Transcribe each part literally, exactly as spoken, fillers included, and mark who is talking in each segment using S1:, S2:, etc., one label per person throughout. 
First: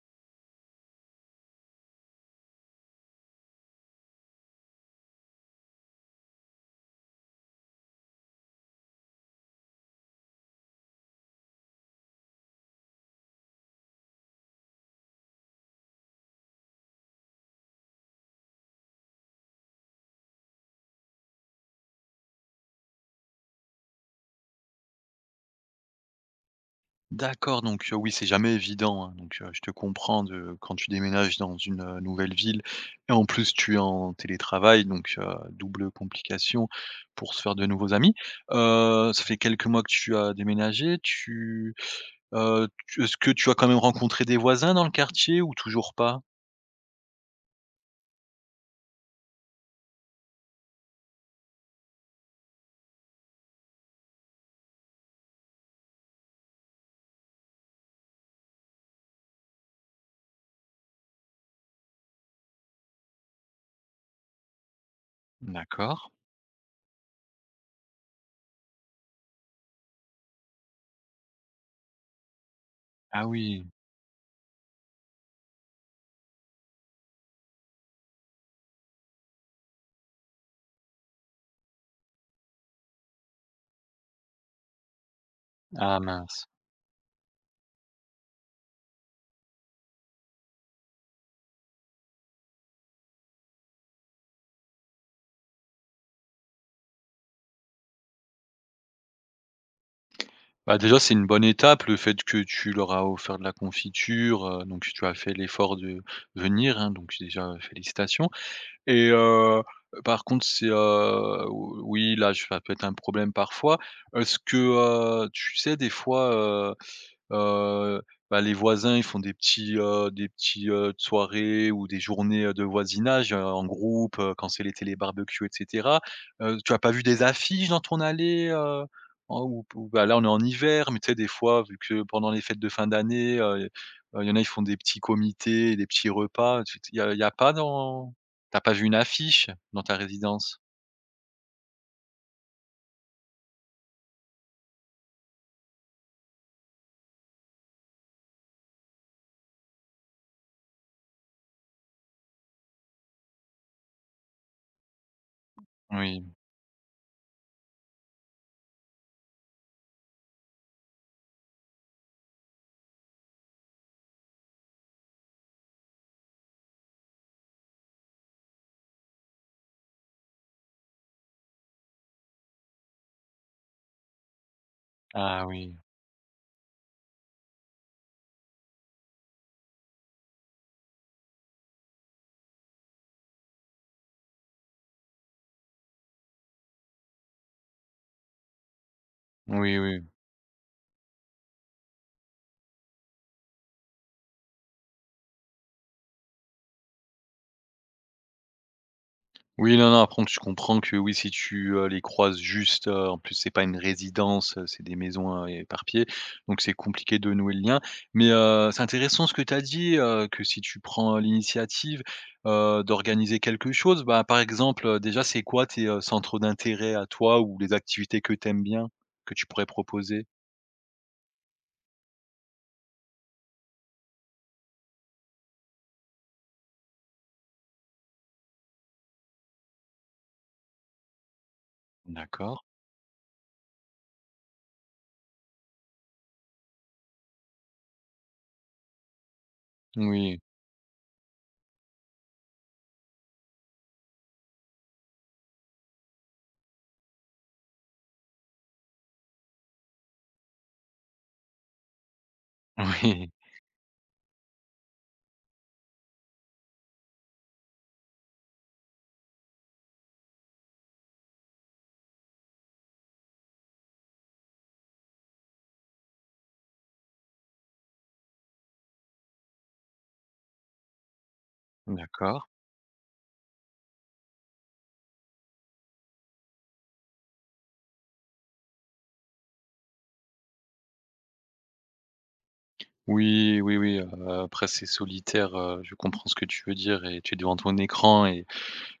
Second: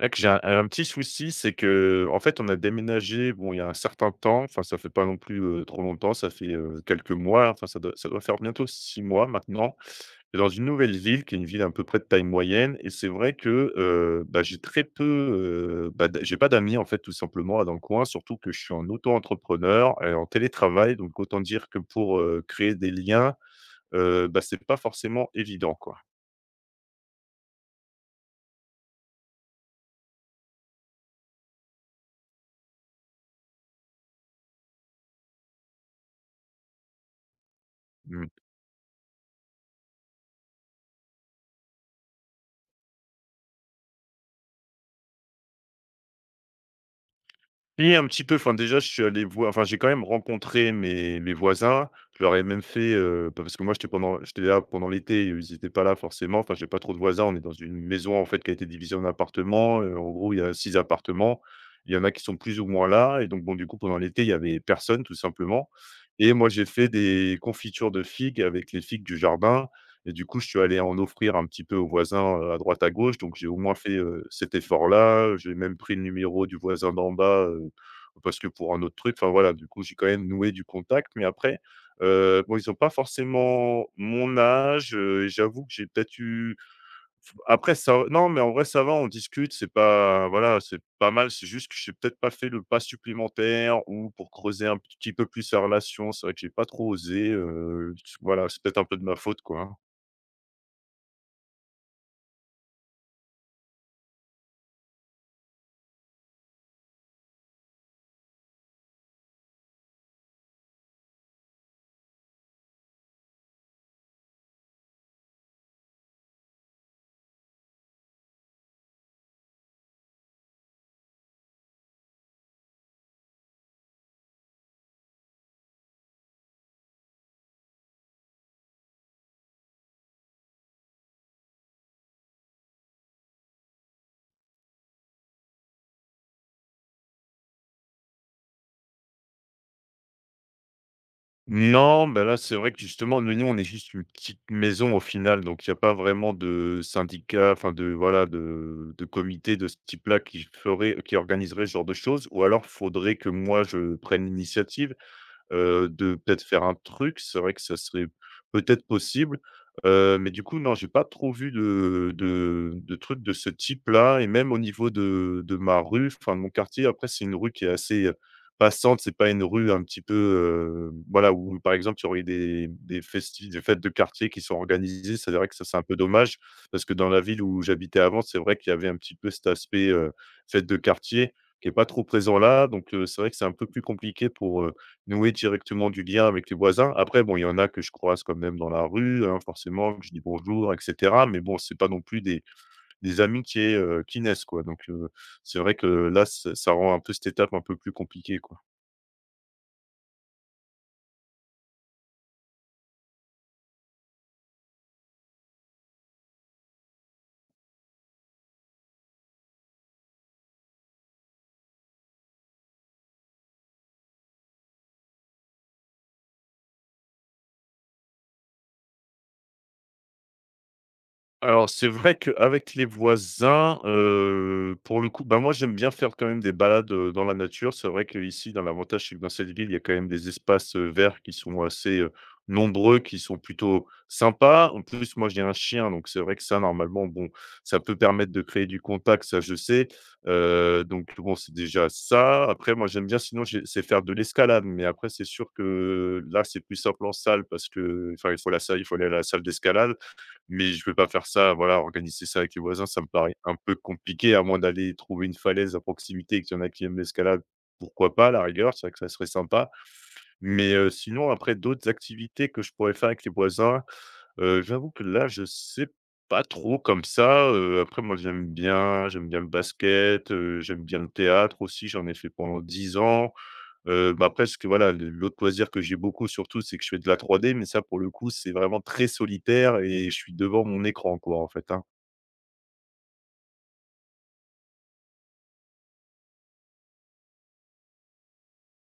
S1: Là que j'ai un un petit souci, c'est que, en fait, on a déménagé, bon, il y a un certain temps, enfin, ça fait pas non plus, heu, trop longtemps, ça fait, heu, quelques mois, enfin, ça doit ça doit faire bientôt six mois maintenant et dans une nouvelle ville qui est une ville à peu près de taille moyenne. Et c'est vrai que, heu, bah, j'ai très peu, heu, bah, d j'ai pas d'amis, en fait, tout simplement, dans le coin, surtout que je suis en auto-entrepreneur et en télétravail. Donc autant dire que pour, heu, créer des liens, heu, bah, c'est pas forcément évident, quoi.
S2: D'accord, donc heu, oui, c'est jamais évident, hein, donc heu, je te comprends de quand tu déménages dans une, heu, nouvelle ville et en plus tu es en télétravail, donc heu, double complication pour se faire de nouveaux amis.
S1: Mmh.
S2: Heu, ça fait quelques mois que tu as déménagé, tu, heu, tu est-ce que tu as quand même rencontré des voisins dans le quartier ou toujours pas?
S1: Oui, un petit peu, enfin, déjà, je suis allé voir enfin, j'ai quand même rencontré mes mes voisins. Je leur ai même fait, heu, bah, parce que moi, j'étais pendant j'étais là pendant l'été, ils étaient pas là forcément. Enfin, j'ai pas trop de voisins. On est dans une maison, en fait, qui a été divisée en appartements, heu, en gros, il y a six appartements. Il y en a qui sont plus ou moins là et donc bon, du coup, pendant l'été, il y avait personne, tout simplement.
S2: D'accord.
S1: Et moi, j'ai fait des confitures de figues avec les figues du jardin et du coup, je suis allé en offrir un petit peu aux voisins, heu, à droite, à gauche.
S2: Ah
S1: Donc j'ai au
S2: oui,
S1: moins fait, heu, cet effort-là. J'ai même pris le numéro du voisin d'en bas, parce que pour un autre truc, enfin voilà, du coup, j'ai quand même noué du contact. Mais après, heu, bon, ils ont pas forcément mon âge, heu, j'avoue que j'ai
S2: ah
S1: peut-être
S2: mince.
S1: eu après ça. Non, mais en vrai, ça va, on discute, c'est pas voilà, c'est pas mal, c'est juste que j'ai peut-être pas fait le pas supplémentaire ou pour creuser un petit peu plus la relation. C'est vrai que j'ai pas trop osé, heu, voilà, c'est peut-être un peu de ma faute, quoi, hein.
S2: Bah, déjà, c'est une bonne étape le fait que tu leur as offert de la confiture, heu, donc tu as fait l'effort de venir, hein, donc déjà félicitations. Et heu, par contre, c'est, heu, ou oui, là, je ça peut être un problème parfois. Est-ce que, heu, tu sais, des fois, heu Heu, bah, les voisins, ils font des petits, heu, des petits, heu, soirées ou des journées, heu, de voisinage, heu, en groupe, heu, quand c'est l'été, les barbecues et cetera. Heu, tu as pas vu des affiches dans ton allée, heu, en ou ou bah, là, on est en hiver, mais tu sais, des fois, vu que pendant les fêtes de fin d'année, heu, heu, il y en a, ils font des petits comités, des petits repas. Tu il y a il y a pas dans t'as pas vu une affiche dans ta résidence?
S1: Non, ben là, c'est vrai que justement, nous, nous, on est juste une petite maison au final, donc il y a pas vraiment de syndicat, enfin de voilà, de de comité de ce type-là qui ferait qui organiserait ce genre de choses, ou alors faudrait que moi je prenne l'initiative heu, de
S2: Oui.
S1: peut-être faire un truc. C'est vrai que ça serait peut-être possible, heu, mais du coup, non, j'ai pas trop vu de de de trucs de ce type-là et même au niveau de de ma rue, enfin de mon quartier. Après, c'est une rue qui est assez, heu, passante. C'est pas une rue un petit peu, heu, voilà, où par exemple, il y aurait des des festi des fêtes de quartier qui sont organisées. C'est
S2: Ah
S1: vrai que ça,
S2: oui.
S1: c'est un peu dommage parce que dans la ville où j'habitais avant, c'est vrai qu'il y avait un petit peu cet aspect, heu, fête de quartier qui est pas trop présent là. Donc, heu, c'est vrai que c'est un peu plus compliqué pour nouer directement du lien avec les voisins. Après, bon, il y en a que je croise quand même dans la rue, hein,
S2: Oui,
S1: forcément,
S2: oui.
S1: que je dis bonjour, et cetera. Mais bon, c'est pas non plus des des amitiés, heu, qui naissent, quoi. Donc, heu, c'est vrai que là, ça ça rend un peu cette étape un peu plus compliquée, quoi.
S2: Oui, non, non, après tu comprends que oui, si tu, heu, les croises juste, heu, en plus c'est pas une résidence, heu, c'est des maisons, heu, éparpillées, donc c'est compliqué de nouer le lien. Mais, heu, c'est intéressant ce que tu as dit, heu, que si tu prends euh, l'initiative, heu, d'organiser quelque chose, bah, par exemple, heu, déjà c'est quoi tes, heu, centres d'intérêt à toi ou les activités que tu aimes bien, que tu pourrais proposer?
S1: Alors, c'est vrai qu'avec les voisins, heu, pour le coup, bah, moi, j'aime bien faire quand même des balades, heu, dans la nature. C'est vrai qu'ici, dans l'avantage, c'est que dans cette ville, il y a quand même des espaces, heu, verts qui sont assez, heu,
S2: D'accord.
S1: nombreux, qui sont plutôt sympas. En plus, moi, j'ai un chien, donc c'est vrai que ça, normalement, bon, ça peut permettre de créer du contact, ça, je sais.
S2: Oui.
S1: Heu, donc bon, c'est déjà ça. Après, moi, j'aime bien, sinon, j'ai c'est faire de l'escalade, mais après, c'est sûr que là, c'est plus simple en salle parce que, enfin, il faut la salle, il faut aller à la salle d'escalade. Mais je vais pas faire ça, voilà, organiser ça avec les voisins, ça me
S2: Oui.
S1: paraît un peu compliqué, à moins d'aller trouver une falaise à proximité et qu'il y en a qui aiment l'escalade, pourquoi pas, à la rigueur, c'est vrai que ça serait sympa. Mais, heu, sinon après d'autres activités que je pourrais faire avec les voisins. Heu, j'avoue que là, je sais pas trop comme ça, heu, après moi j'aime bien j'aime bien le basket, heu, j'aime bien le théâtre aussi, j'en ai fait
S2: D'accord.
S1: pendant dix ans. Heu, bah, après ce que voilà, le l'autre loisir que j'ai beaucoup surtout, c'est que je fais de la trois D, mais ça pour le coup, c'est vraiment très solitaire et je suis devant mon écran quoi, en fait, hein.
S2: Oui, oui, oui, heu, après c'est solitaire, heu, je comprends ce que tu veux dire et tu es devant ton écran et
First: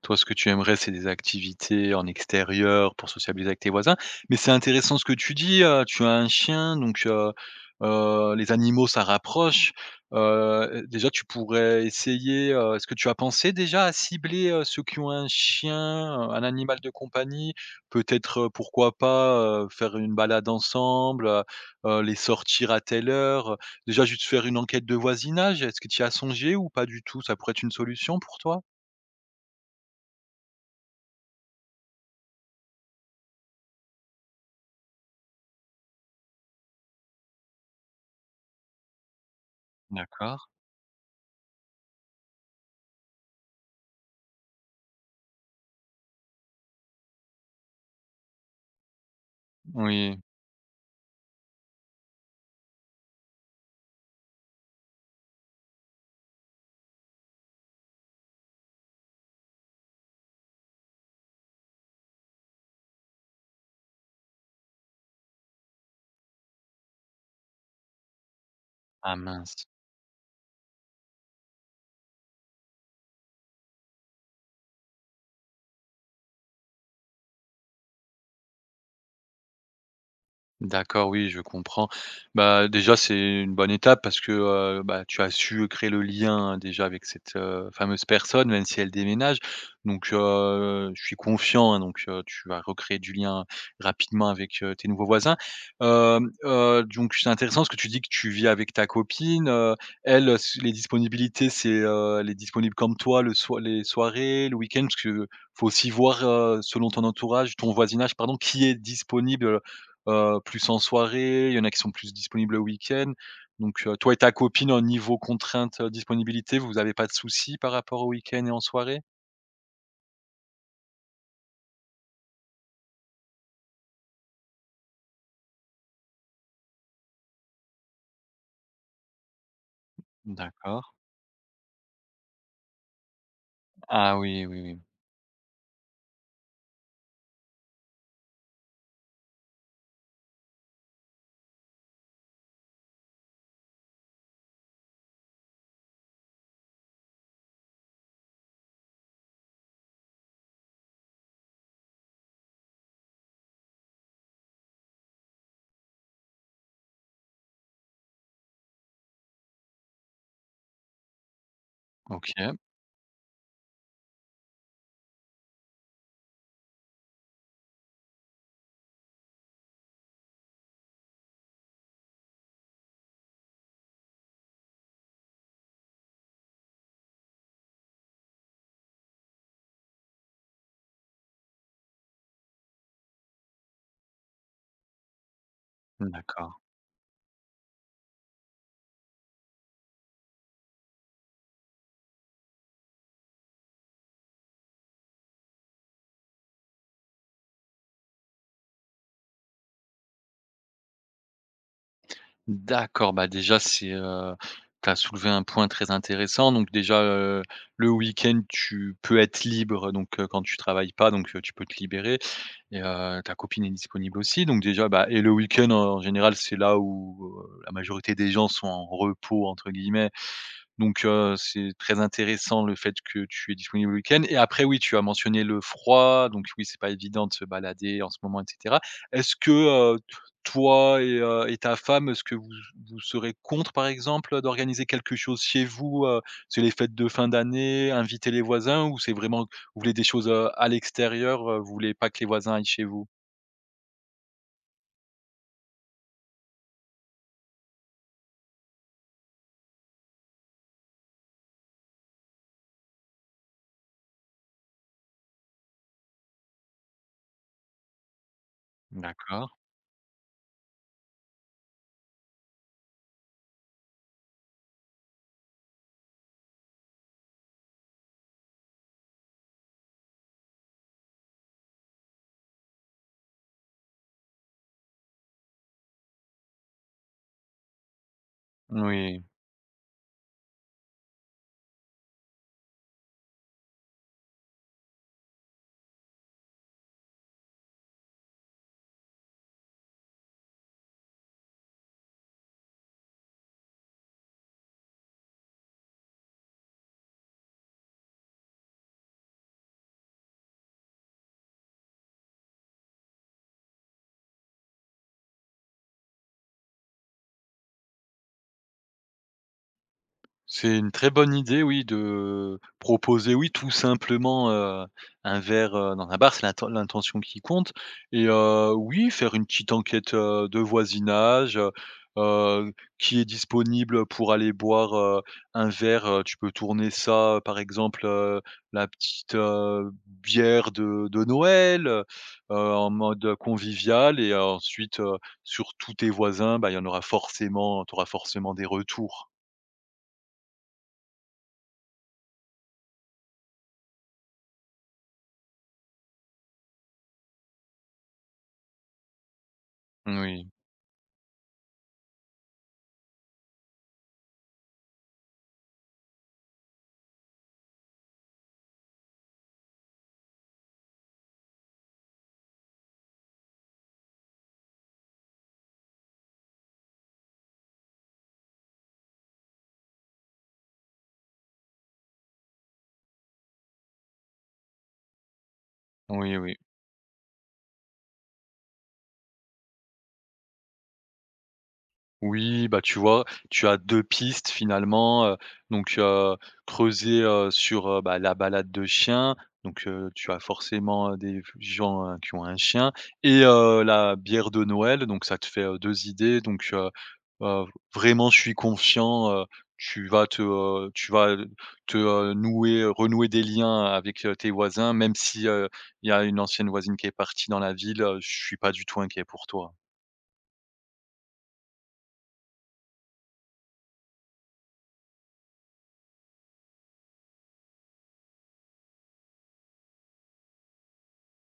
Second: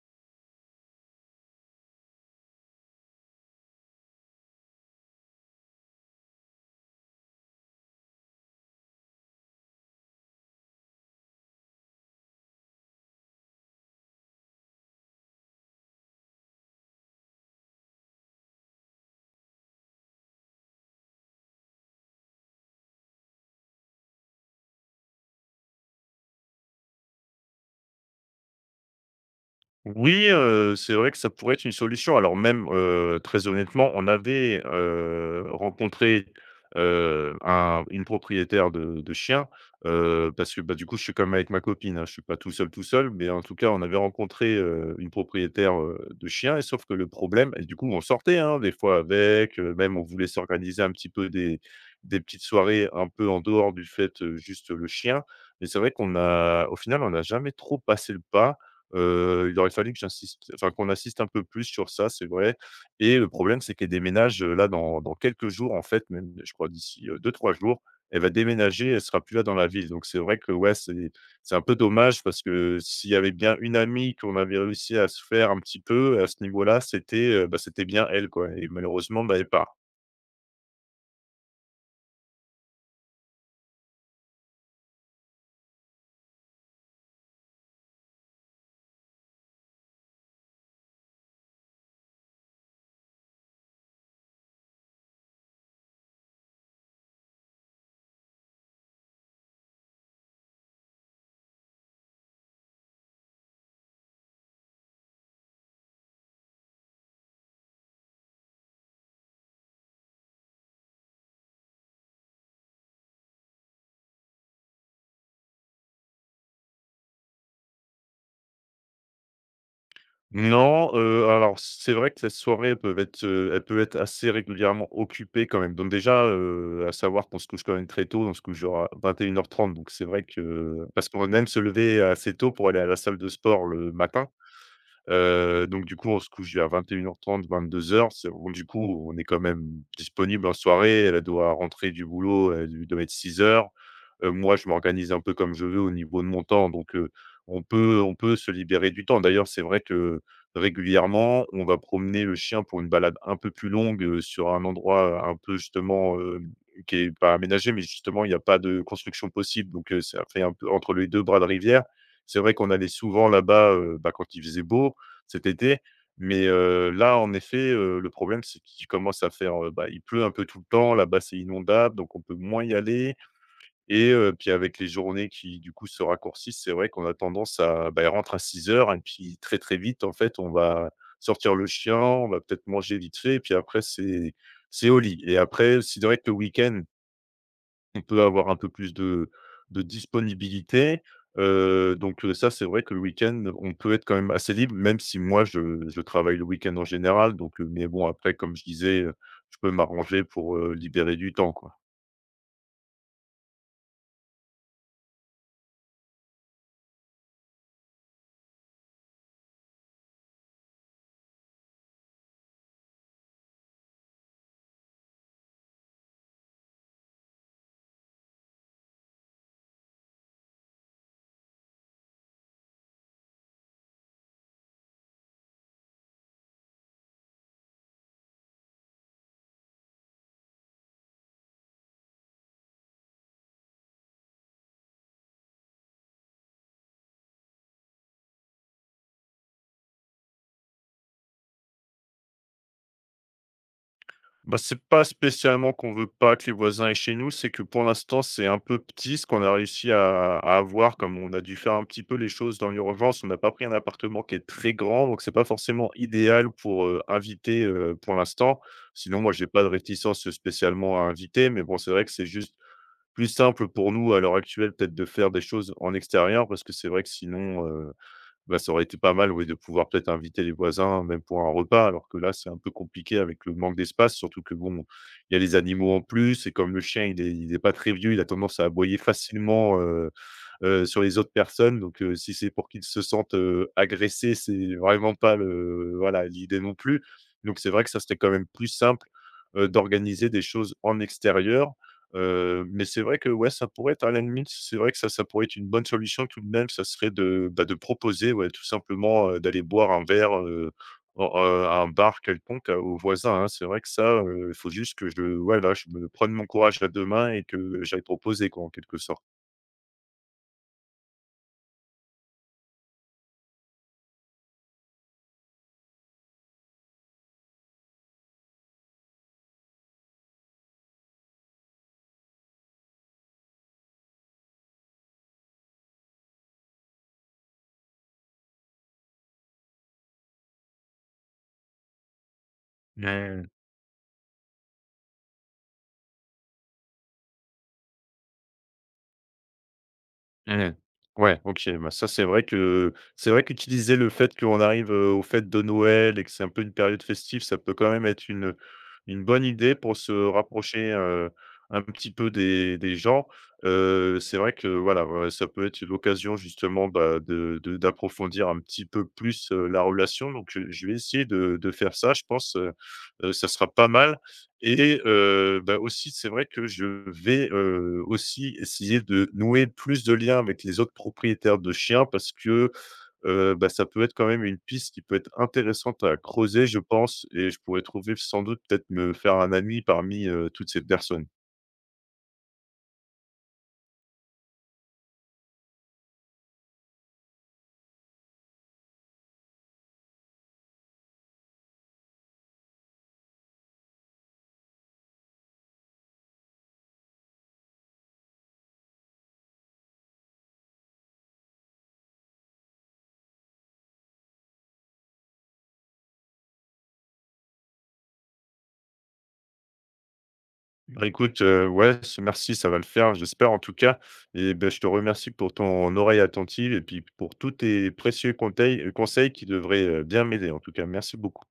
S2: toi, ce que tu aimerais, c'est des activités en extérieur pour sociabiliser avec tes voisins. Mais c'est intéressant ce que tu dis, heu, tu as un chien donc heu heu, les animaux, ça rapproche. Heu, déjà, tu pourrais essayer, heu, est-ce que tu as pensé déjà à cibler, heu, ceux qui ont un chien, heu, un animal de compagnie? Peut-être, heu, pourquoi pas, heu, faire une balade ensemble, heu heu, les sortir à telle heure, déjà juste faire une enquête de voisinage, est-ce que tu y as songé ou pas du tout? Ça pourrait être une solution pour toi?
S1: Oui, heu, c'est vrai que ça pourrait être une solution. Alors même, heu, très honnêtement, on avait, heu, rencontré, heu, un une propriétaire de de chiens, heu,
S2: D'accord.
S1: parce que, bah, du coup, je suis quand même avec ma copine, hein, je suis pas tout seul, tout seul, mais en tout cas, on avait rencontré, heu, une propriétaire, heu, de chiens et sauf que le problème et du coup, on sortait, hein, des fois avec, heu, même on
S2: Oui.
S1: voulait s'organiser un petit peu des des petites soirées un peu en dehors du fait, heu, juste le chien. Mais c'est vrai qu'on a au final, on n'a jamais trop passé le pas. Heu, il aurait fallu que j'insiste enfin qu'on insiste un peu plus sur ça, c'est vrai. Et le problème, c'est qu'elle déménage, heu, là dans dans quelques jours, en fait, même je crois d'ici, heu, deux trois jours, elle va déménager, elle
S2: Ah
S1: sera plus là dans
S2: mince.
S1: la ville. Donc c'est vrai que, ouais, c'est c'est un peu dommage parce que s'il y avait bien une amie qu'on avait réussi à se faire un petit peu à ce niveau-là, c'était, heu, bah, c'était bien elle, quoi. Et malheureusement, bah, elle part.
S2: D'accord, oui, je comprends. Bah, déjà, c'est une bonne étape parce que, heu, bah, tu as su créer le lien hein, déjà avec cette, heu, fameuse personne, même si elle déménage. Donc, heu, je suis confiant, hein, donc, heu, tu vas recréer du lien rapidement avec, heu, tes nouveaux voisins. Hem, heu, donc c'est intéressant parce que tu dis que tu vis avec ta copine, heu, elle, s les disponibilités, c'est, heu, elle est disponible comme toi le soi les soirées, le week-end? Parce que faut aussi voir, heu, selon ton entourage ton voisinage pardon, qui est disponible. Heu, plus en soirée, il y en a qui sont plus disponibles le week-end. Donc, heu, toi et ta copine au niveau contrainte, heu, disponibilité, vous avez pas de soucis par rapport au week-end et en soirée?
S1: Non, heu, alors c'est vrai que cette soirée peuvent être, heu, elle peut être assez régulièrement occupée quand même. Donc déjà, heu, à savoir qu'on se couche quand même très tôt, on se couche genre à vingt et une heures trente, donc c'est vrai
S2: D'accord.
S1: que parce qu'on aime se lever assez tôt pour aller à la salle de sport le
S2: Ah
S1: matin.
S2: oui, oui, oui.
S1: Heu, donc du coup, on se couche vers vingt et une heures trente-vingt-deux heures. C'est donc du coup, on est quand même disponible en soirée. Elle, doit rentrer du boulot, elle doit être dix-huit heures. Heu, moi, je m'organise un peu comme je veux au niveau de mon temps, donc heu, on peut on peut se libérer du temps. D'ailleurs, c'est vrai que régulièrement, on va promener le chien pour une balade un peu plus longue, heu, sur un endroit, heu, un peu justement, heu, qui est pas aménagé, mais justement, il y a pas de construction possible, donc heu, ça fait un peu entre les deux bras de rivière. C'est vrai
S2: OK.
S1: qu'on allait souvent là-bas, heu, bah, quand il faisait beau cet été. Mais heu, là, en effet, heu, le problème, c'est qu'il commence à faire, heu, bah, il pleut un peu tout le temps. Là-bas, c'est inondable, donc on peut moins y aller. Et heu, puis avec les journées qui, du coup, se raccourcissent, c'est vrai qu'on a tendance à bah, elle rentre à dix-huit heures et puis très, très vite, en fait, on va sortir le chien, on va peut-être manger vite fait et puis après, c'est c'est au lit. Et après, c'est vrai que le
S2: D'accord.
S1: week-end on peut avoir un peu plus de de disponibilité, heu, donc heu, ça, c'est vrai que le week-end, on peut être quand même assez libre, même si moi, je je travaille le week-end en général, donc heu, mais bon, après, comme je disais, heu, je peux m'arranger pour, heu, libérer du temps, quoi.
S2: D'accord, bah, déjà c'est, heu, tu as soulevé un point très intéressant donc déjà, heu, le week-end tu peux être libre donc, heu, quand tu travailles pas donc, heu, tu peux te libérer et heu, ta copine est disponible aussi donc déjà, bah et le week-end en général c'est là où, heu, la majorité des gens sont en «repos» entre guillemets. Donc heu, c'est très intéressant le fait que tu es disponible le week-end et après oui, tu as mentionné le froid, donc oui, c'est pas évident de se balader en ce moment et cetera. Est-ce que, heu, toi et heu et ta femme, est-ce que vous vous serez contre, par exemple, d'organiser quelque chose chez vous? Heu, c'est les fêtes de fin d'année, inviter les voisins ou c'est vraiment vous voulez des choses, heu, à l'extérieur, heu, vous voulez pas que les voisins aillent chez vous?
S1: Bah, c'est pas spécialement qu'on veut pas que les voisins aient chez nous, c'est que pour l'instant, c'est un peu petit ce qu'on a réussi à à avoir, comme on a dû faire un petit peu les choses dans l'urgence. On n'a pas pris un appartement qui est très grand, donc c'est pas forcément idéal pour, heu, inviter, heu, pour l'instant. Sinon, moi, j'ai
S2: D'accord,
S1: pas de réticence spécialement à inviter, mais bon, c'est vrai que c'est juste plus simple pour nous à l'heure actuelle, peut-être de faire des choses en extérieur parce que c'est vrai que sinon, bah, ça aurait été pas mal, oui, de pouvoir peut-être inviter les voisins, même pour un repas, alors que là, c'est un peu compliqué avec le manque d'espace, surtout que bon, il y a les animaux en plus et comme le chien, il est il est pas très vieux, il a tendance à aboyer
S2: oui.
S1: facilement, heu heu, sur les autres personnes. Donc heu, si c'est pour qu'ils se sentent, heu, agressés, c'est vraiment pas le voilà, l'idée non plus. Donc c'est vrai que ça serait quand même plus simple, heu, d'organiser des choses en extérieur. Heu, mais c'est vrai que, ouais, ça pourrait être à la limite, c'est vrai que ça ça pourrait être une bonne solution tout de même, ça serait de, bah, de proposer, ouais, tout simplement, heu, d'aller boire un verre, heu, en heu, à un bar quelconque, heu, aux voisins, hein. C'est vrai que ça, euh, il faut juste que je voilà, je me prenne mon courage à deux mains et que j'aille proposer quoi, en quelque sorte.
S2: C'est une très bonne idée, oui, de proposer, oui, tout simplement, heu, un verre, heu, dans un bar, c'est l'inten l'intention qui compte et heu, oui, faire une petite enquête, heu, de voisinage, heu heu, qui est disponible pour aller boire, heu, un verre, heu, tu peux tourner ça, par exemple, heu, la petite, heu, bière de de Noël, heu en mode
S1: Ouais.
S2: convivial et euh, ensuite, heu, sur tous tes voisins, bah, il y en aura forcément tu auras forcément des retours.
S1: Mmh. Ouais, OK, bah, ça, c'est vrai que c'est vrai qu'utiliser le fait qu'on arrive, heu, aux fêtes de Noël et que c'est un peu une période festive, ça peut quand même être une, une bonne idée pour se
S2: Moui.
S1: rapprocher, heu, un petit peu des des gens. Heu, c'est vrai que voilà, ouais, ça peut être l'occasion justement, bah, de de d'approfondir un petit peu plus, heu, la relation. Donc heu, je vais essayer de de faire ça, je pense, heu heu, ça sera pas mal. Et heu, bah, aussi, c'est vrai que je vais, heu, aussi essayer de nouer plus de liens avec les autres propriétaires de chiens parce que, heu, bah, ça peut être quand même une piste qui peut être intéressante à
S2: Oui, oui.
S1: creuser, je pense. Et je pourrais trouver sans doute peut-être me faire un ami parmi, heu, toutes ces personnes.
S2: Oui, bah, tu vois, tu as deux pistes finalement, heu, donc heu, creuser, heu, sur, heu, bah, la balade de chien, donc heu, tu as forcément, heu, des gens, heu, qui ont un chien et heu, la bière de Noël, donc ça te fait, heu, deux idées, donc heu heu, vraiment je suis confiant, heu, tu vas te, heu, tu vas, te, heu, nouer, heu, renouer des liens avec, heu, tes voisins, même si, heu, il y a une ancienne voisine qui est partie dans la ville, heu, je suis pas du tout inquiet pour toi.
S1: Bah, écoute, heu, ouais, ce merci, ça va le faire, j'espère en tout cas. Et ben je te remercie pour ton oreille attentive et puis pour tous tes précieux conteils conseils qui devraient, heu, bien m'aider en tout cas. Merci beaucoup.